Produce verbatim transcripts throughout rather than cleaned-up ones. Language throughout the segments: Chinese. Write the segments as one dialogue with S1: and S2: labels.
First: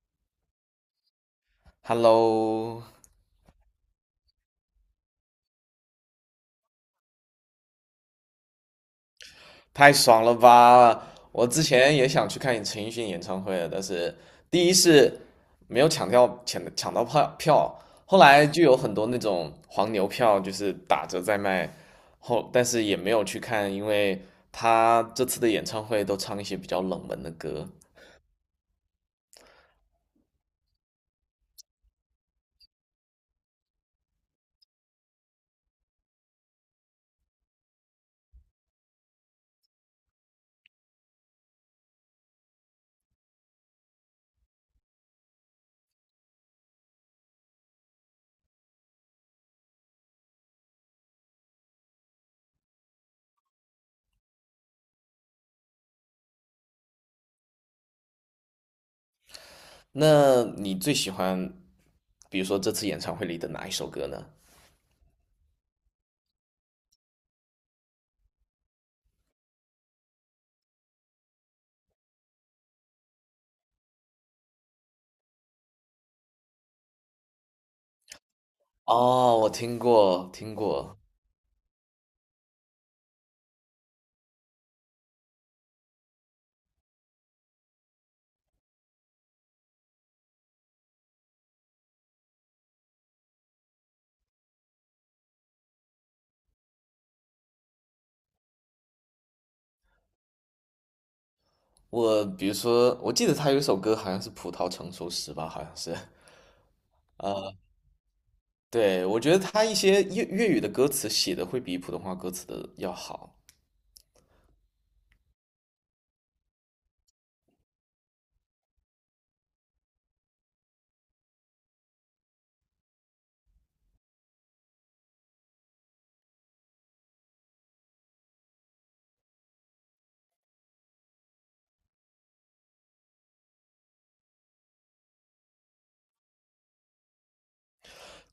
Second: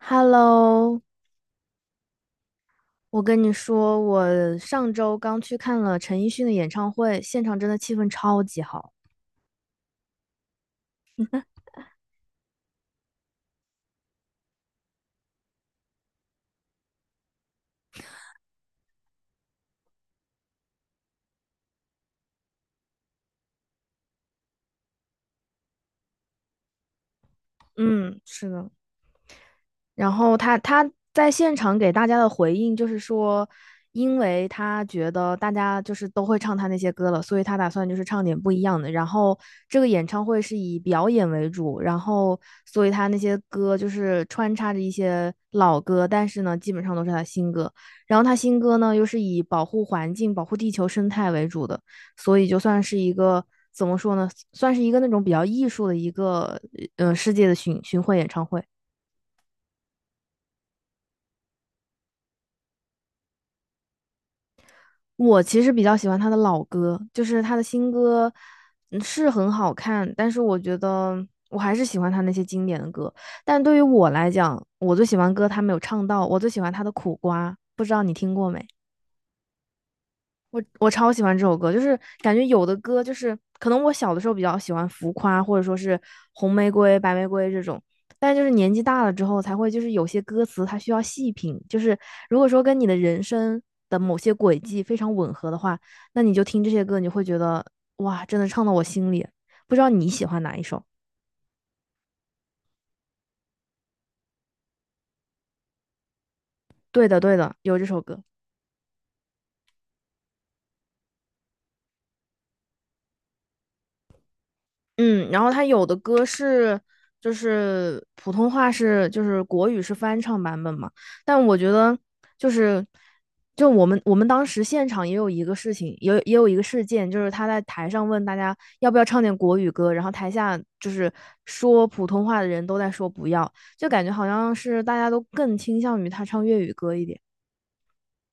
S1: Hello，
S2: Hello，
S1: 我跟你说，我上周刚去看了陈奕迅的演唱会，现场真的气氛超级好。
S2: 太爽了吧！我之前也想去看陈奕迅演唱会的，但是第一是没有抢掉抢抢到票票，后来就有很多那种黄牛票就是打折在卖，后但是也没有去看，因为他这次的演唱会都唱一些比较冷门的歌。
S1: 嗯，是的。然后他他在现场给大家的回应就是说，因为他觉得大家就是都会唱他那些歌了，所以他打算就是唱点不一样的。然后这个演唱会是以表演为主，然后所以他那些歌就是穿插着一些老歌，但是呢，基本上都是他新歌。然后他新歌呢又是以保护环境、保护地球生态为主的，所以就算是一个。怎么说呢？算是一个那种比较艺术的一个，呃，世界的巡巡回演唱会。
S2: 那你最喜欢，比如说这次演唱会里的哪一首歌呢？
S1: 我其实比较喜欢他的老歌，就是他的新歌，嗯是很好看，但是我觉得我还是喜欢他那些经典的歌。但对于我来讲，我最喜欢歌他没有唱到，我最喜欢他的《苦瓜》，不知道你听过没？
S2: 哦，我听过，听
S1: 我我
S2: 过。
S1: 超喜欢这首歌，就是感觉有的歌就是可能我小的时候比较喜欢浮夸，或者说是红玫瑰、白玫瑰这种，但是就是年纪大了之后才会，就是有些歌词它需要细品，就是如果说跟你的人生的某些轨迹非常吻合的话，那你就听这些歌，你会觉得哇，真的唱到我心里。不知道你喜欢哪一首？
S2: 我比如说，我记得他有一首歌好像是《葡萄成熟时》吧，好像是。
S1: 对的，对的，
S2: 呃，
S1: 有这首歌。
S2: 对，我觉得他一些粤粤语的歌词写的会比普通话歌词的要好。
S1: 嗯，然后他有的歌是就是普通话是就是国语是翻唱版本嘛，但我觉得就是就我们我们当时现场也有一个事情，也有也有一个事件，就是他在台上问大家要不要唱点国语歌，然后台下就是说普通话的人都在说不要，就感觉好像是大家都更倾向于他唱粤语歌一点。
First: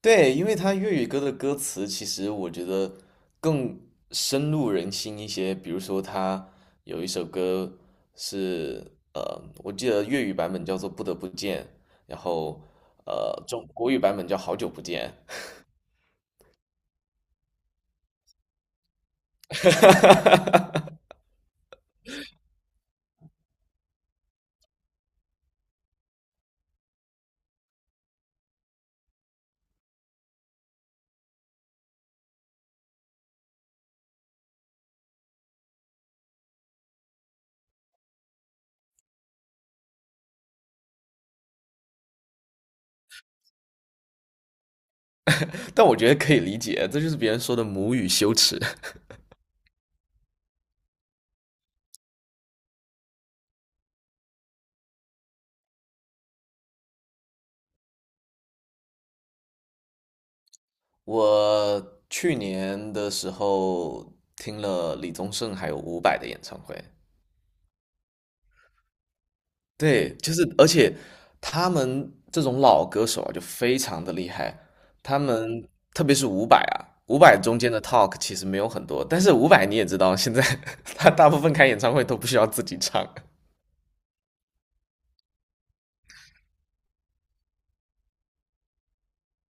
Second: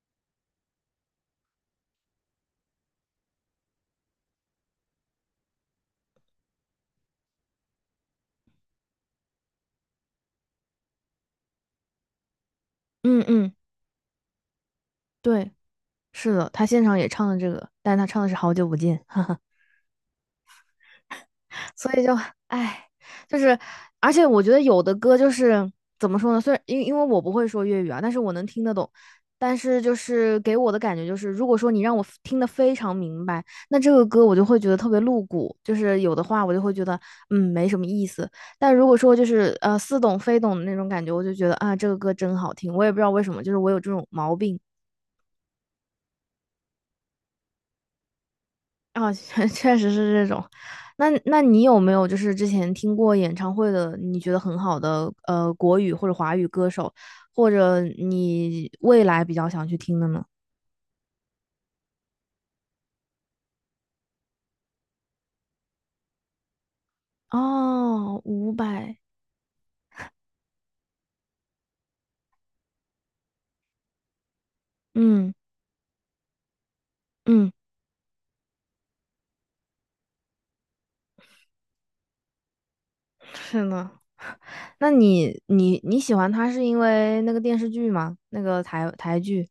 S2: 对，因为他粤语歌的歌词其实我觉得更深入人心一些。比如说，他有一首歌是呃，我记得粤语版本叫做《不得不见》，然后
S1: 嗯
S2: 呃，
S1: 嗯，
S2: 中国语版本叫《好久不见》，
S1: 对，是的，他现场也唱了这个，但是他唱的是《好久不见》，所以就唉，就是而且我觉得有的歌就是怎么说呢？虽然因因为我不会说粤语啊，但是我能听得懂。但是就是给我的感觉就是，如果说你让我听得非常明白，那这个歌我就会觉得特别露骨，就是有的话我就会觉得嗯没什么意思。但如果说就是呃似懂非懂的那种感觉，我就觉得啊这个歌真好听。我也不知道为什么，就是我有这种毛病。
S2: 但我觉得可以理解，这就是别人说的母语羞耻。
S1: 啊，确确实是这种。那那你有没有就是之前听过演唱会的，你觉得很好的呃国语或者华语歌手，或者你未来比较想去听的呢？
S2: 我去年的时候听了李宗盛还有伍佰的演唱会，
S1: 哦，伍佰，
S2: 对，就是而且他们这种老歌手啊，就非常的厉害。他
S1: 嗯
S2: 们特别是伍佰啊，伍佰
S1: 嗯，
S2: 中间的 talk 其实没有很多，但是伍佰你也知道，现在 他大部分开演唱会都不需要自己唱。
S1: 是呢。那你你你喜欢他是因为那个电视剧吗？那个台台剧。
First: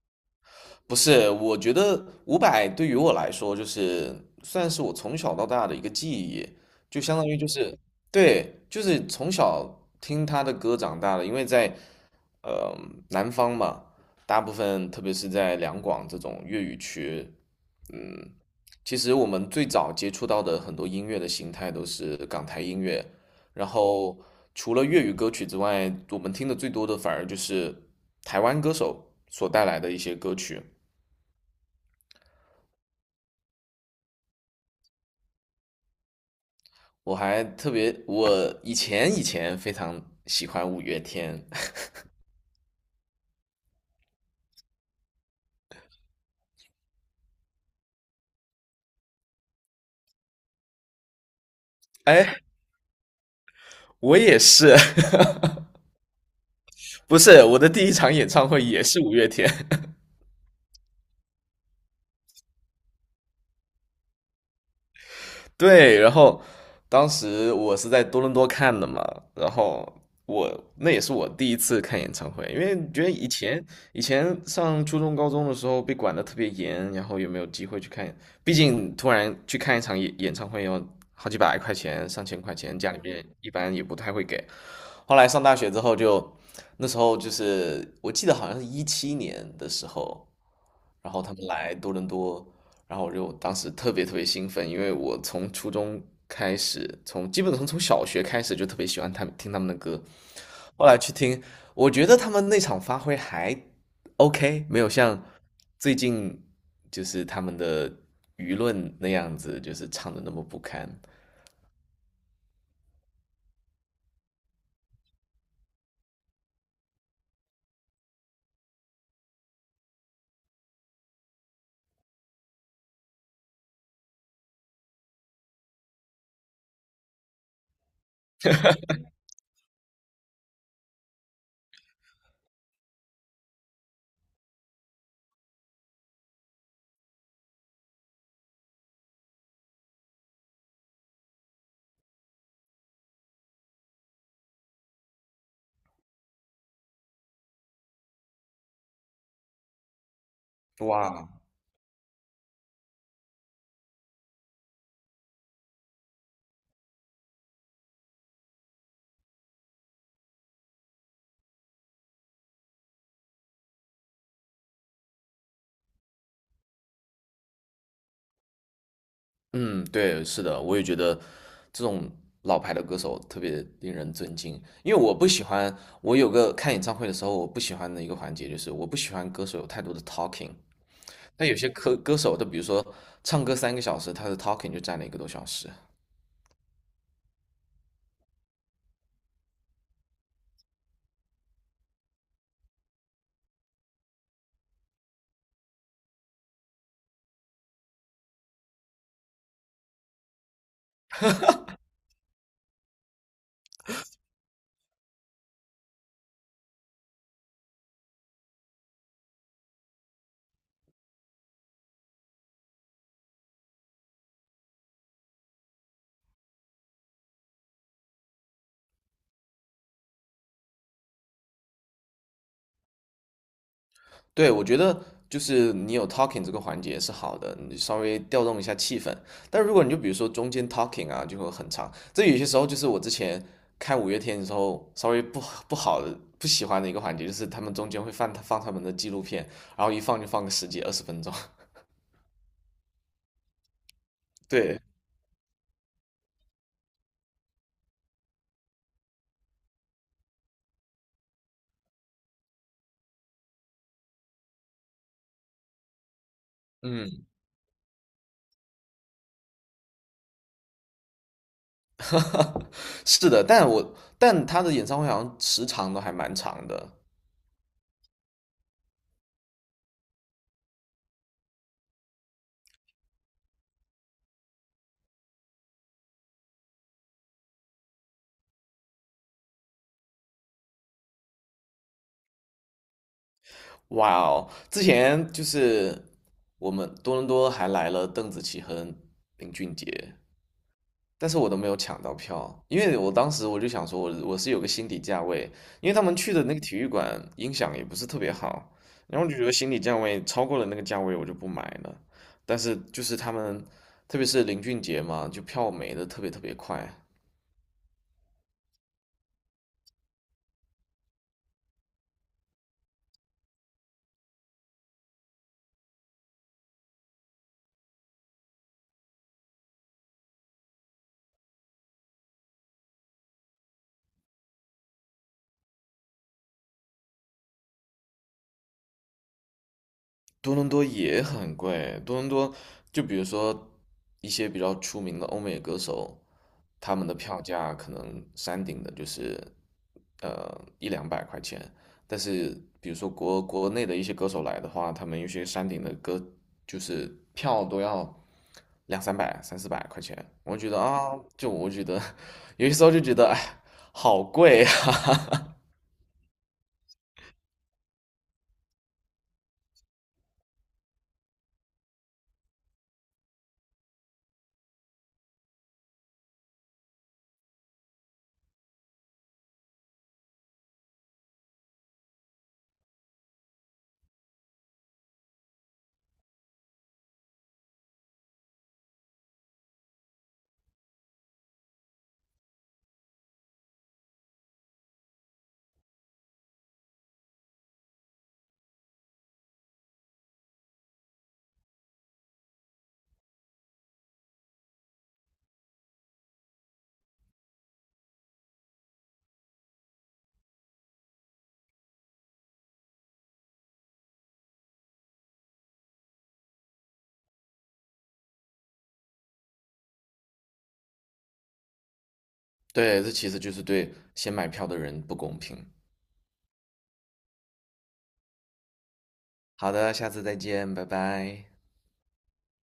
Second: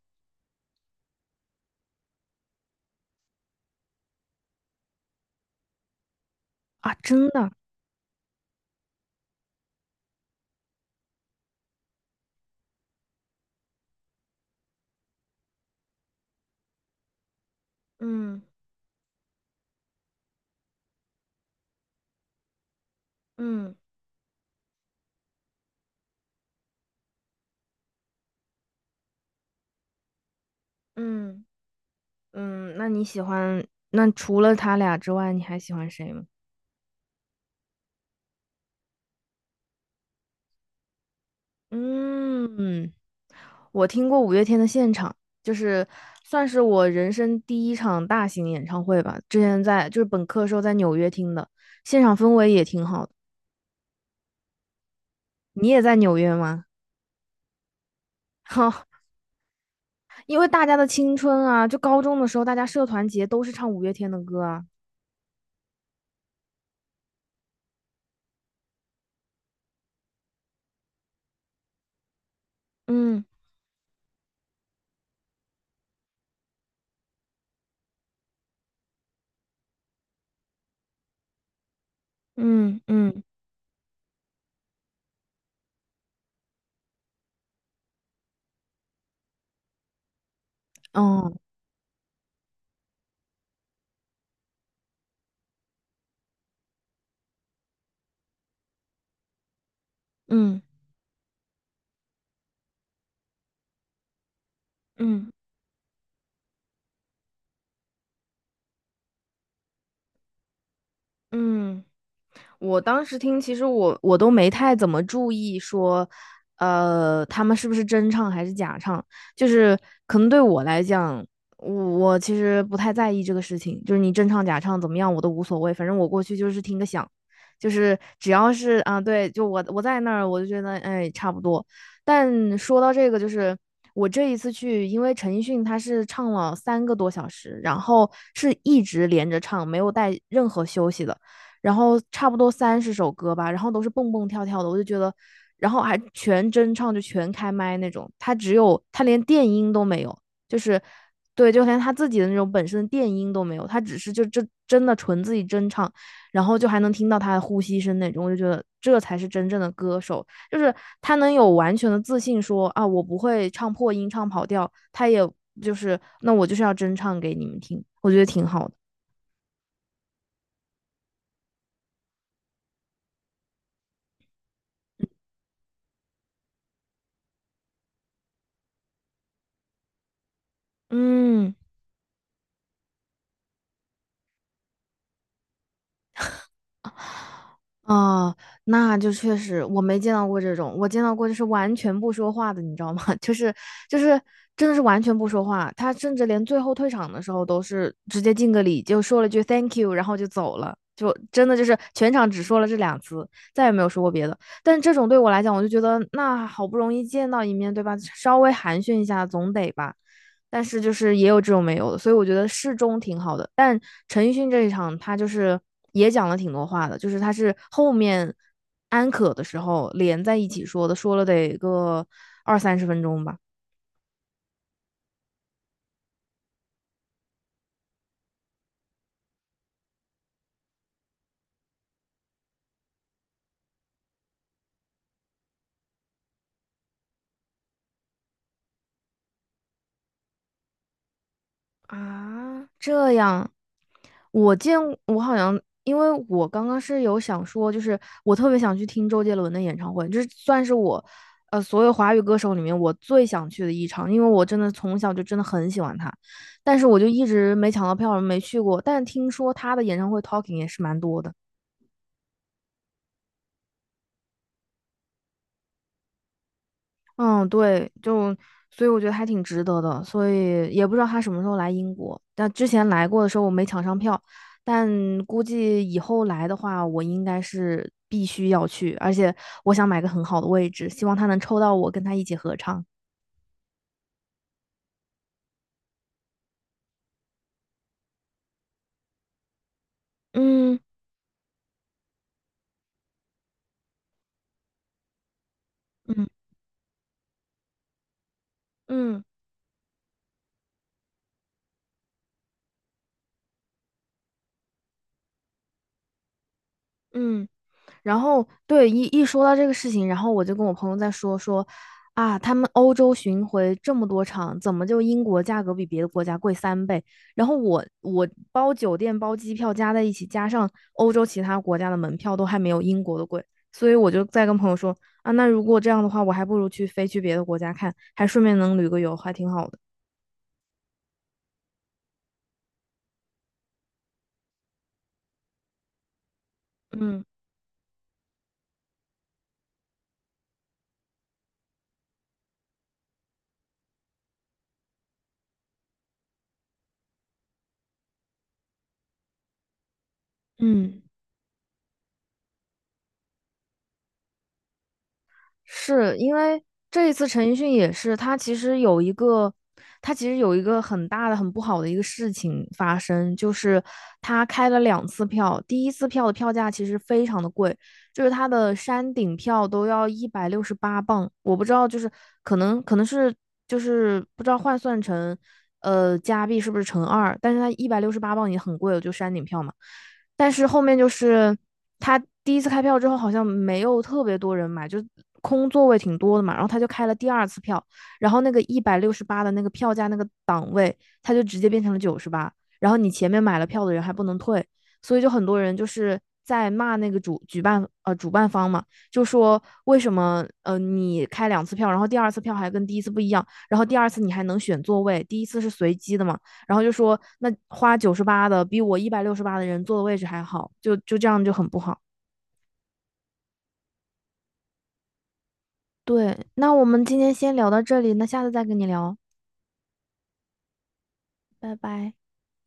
S2: 不是，我觉得伍佰对于我来说，就是算是我从小到大的一个记忆，
S1: 啊，
S2: 就相当
S1: 真
S2: 于就
S1: 的。
S2: 是，对，就是从小听他的歌长大的，因为在呃南方嘛，大部分特别是在两广这种粤语区，嗯，
S1: 嗯
S2: 其实我们最早接触到的很多音乐的形态都是港台音乐，然
S1: 嗯
S2: 后除了粤语歌曲之外，我们听的最多的反而就是台湾歌手所带来的一些歌曲。
S1: 嗯嗯，那你喜欢，那除了他俩之外，你还喜欢谁吗？
S2: 我还特别，我以前以前非常喜欢五月天，
S1: 嗯，我听过五月天的现场，就是算是我人生第一场大型演唱会吧。之前在就是本科时候在纽约听的，现场氛
S2: 哎，
S1: 围也挺好的。
S2: 我也是，
S1: 你也在纽约吗？
S2: 不是我的第一场演 唱会也
S1: 哈，
S2: 是五月天，
S1: 因为大家的青春啊，就高中的时候，大家社团节都是唱五月天的歌啊。
S2: 对，然后当时我是在多伦多看的嘛，然后我那也是我第一次看演唱会，因为觉得
S1: 嗯
S2: 以前以前上初中高中的时候被管的特别严，然后也没有机会去看，毕竟突然去看一场演演唱会要好几百块钱、上千块钱，
S1: 嗯
S2: 家里
S1: 嗯，
S2: 面一般也不太会给。后来上大学之后就，那时候就是我记得好像是一七年的时候，然后
S1: 哦，
S2: 他们来多伦多，然后我就当时特别特别兴奋，因为我从初中开始，从基本上从小学开始就特别喜欢他们听他们的歌，
S1: 嗯
S2: 后来去听，我觉得他们那场发挥还 OK，没有像
S1: 嗯
S2: 最近就是他们的舆论那样子，就是唱的那么不堪。
S1: 嗯。我当时听，其实我我都没太怎么注意说，呃，他们是不是真唱还是假唱，就是可能对我来讲，我我其实不太在意这个事情，就是你真唱假唱怎么样我都无所谓，反正我过去就是听个响，就是只要是啊对，就我我在那儿我就觉得哎差不多。但说到这个，就是我这一次去，因为陈奕迅他是唱了三个多小时，然后是一直连着唱，没有带任何休息的。然后差不多三十首歌吧，然后都是蹦蹦跳跳的，我就觉得，然后还全真唱，就全开麦那种。他只有他连电音都没有，就是
S2: 哇，
S1: 对，就连他自己的那种本身的电音都没有，他只是就真真的纯自己真唱，然后就还能听到他的呼吸声那种，我就觉得这才是真正的歌手，就是他能有完全的自信说啊，我不会唱破音、唱跑调，他也就是那我就是要真唱给你们听，我觉得挺好的。
S2: 嗯，对，是的，我也觉得这种老牌的歌手特别令人尊敬，因为我不喜欢，我有个看演唱会的时候，我不喜欢的一个环节就是我不喜欢歌手有太多的 talking，但
S1: 嗯。
S2: 有些歌歌手，他比如说唱歌三个小时，他的 talking 就占了一个多小时。
S1: 哦，那就确实我没见到过这种，我见到过就是完全不说话的，你知道吗？就是就是真的是完全不说话，他甚至连最后退场的时候都是直接敬个礼，就说了句 thank you，然后就走了，就真的就是全场只说了这两次，再也没有说过别的。但这种对我来讲，我就觉得那好不容易见到一面，对吧？稍微寒暄一下总得吧。但是就是也有这种没有的，所以我觉得适中挺好的。但陈奕迅这一场，他就是也讲了挺多话的，就是他是后面安可的时候连在一起说的，说了得个二三十分钟吧。
S2: 对，我觉得就是你有 talking 这个环节是好的，你稍微调动一下气氛。但如果你就比如说中间 talking 啊，就会很长。这有些时候就是我之前看五月天的时候，稍微不不好的、不喜欢的一个环节，就是他们中间会放放他们的纪录片，然后一放就放个十几二十分钟。
S1: 啊，这样。我见
S2: 对，
S1: 我好像，因为我刚刚是有想说，就是我特别想去听周杰伦的演唱会，就是算是我，呃，所有华语歌手里面我最想去的一场，因为我真的从小就真的很喜欢他，但是我就一
S2: 嗯，
S1: 直没抢到票，没去过。但是听说他的演唱会 talking 也是蛮多的。
S2: 是的，但我但他的演唱会好像时长都还蛮长的，
S1: 嗯，对，就所以我觉得还挺值得的，所以也不知道他什么时候来英国。但之前来过的时候我没抢上票，但估计以后来的话，我应该是必须要去，而且我想买个很好的位置，希望他能抽到我跟他一起合唱。
S2: 哇哦！之前就是我们多伦多还来了邓紫棋和林俊杰，
S1: 嗯
S2: 但是我都没有抢到票，因为我当时我就想说我，我是有个心理价位，因为他们
S1: 嗯
S2: 去的那个体育馆音响也不是特别好，然
S1: 嗯
S2: 后我就觉得心理价位超过了那个价位，我就不买了。但是就是他们，特别是林俊杰嘛，就票没的特别特别快，
S1: 嗯。然后对一一说到这个事情，然后我就跟我朋友在说说，啊，他们欧洲巡回这么多场，怎么就英国价格比别的国家贵三倍？然后我我包酒店包机票加在一起，加上欧洲其他国家的门票都还没有英国的贵，所以我就在跟朋友说，啊，那如果这样的话，我还不如去飞去别的国家看，还顺便能旅个游，还挺好的。
S2: 多伦多也很贵，多伦多就比如说一些比较出名的欧美歌手，他们的
S1: 嗯
S2: 票价可能山顶的就是呃一两百块钱，但是比如说国国内的一些歌手来的话，他们有些山顶的歌就是票都要两三百、三四百块钱，我觉得
S1: 嗯。
S2: 啊，就我觉得 有些时候就觉得哎，好贵啊，
S1: 是因为这一次陈奕迅也是，他其实有一个，他其实有一个很大的、很不好的一个事情发生，就是他开了两次票，第一次票的票价其实非常的贵，就是他的山顶票都要一百六十八磅，我不知道，就是可能可能是就是不知道换算成呃加币是不是乘二，但是他一百六十八磅已经很贵了，就山顶票嘛。但是后面就是他第一次开票之后，好像没有特别多人买，就空座位挺多的嘛。然后他就开了第二次票，然后那个一百六十八的那个票价那个档位，他就直接变成了九十八。然后你前面买了票的人还不能退，所以就很多人就是在骂那个主举办呃主办方嘛，就说为什么呃你开两次票，然后第二次票还跟第一次不一样，然后第二次你还能选座位，第一次是随机的嘛，然后就说那花九十八的比我一百六十八的人坐的位置还好，就就这样就很不好。
S2: 对，这其实就是对先买票的人不公平。
S1: 对，那我们今天先聊到这里，那下次再跟你聊，
S2: 好的，下次再见，拜拜。
S1: 拜拜。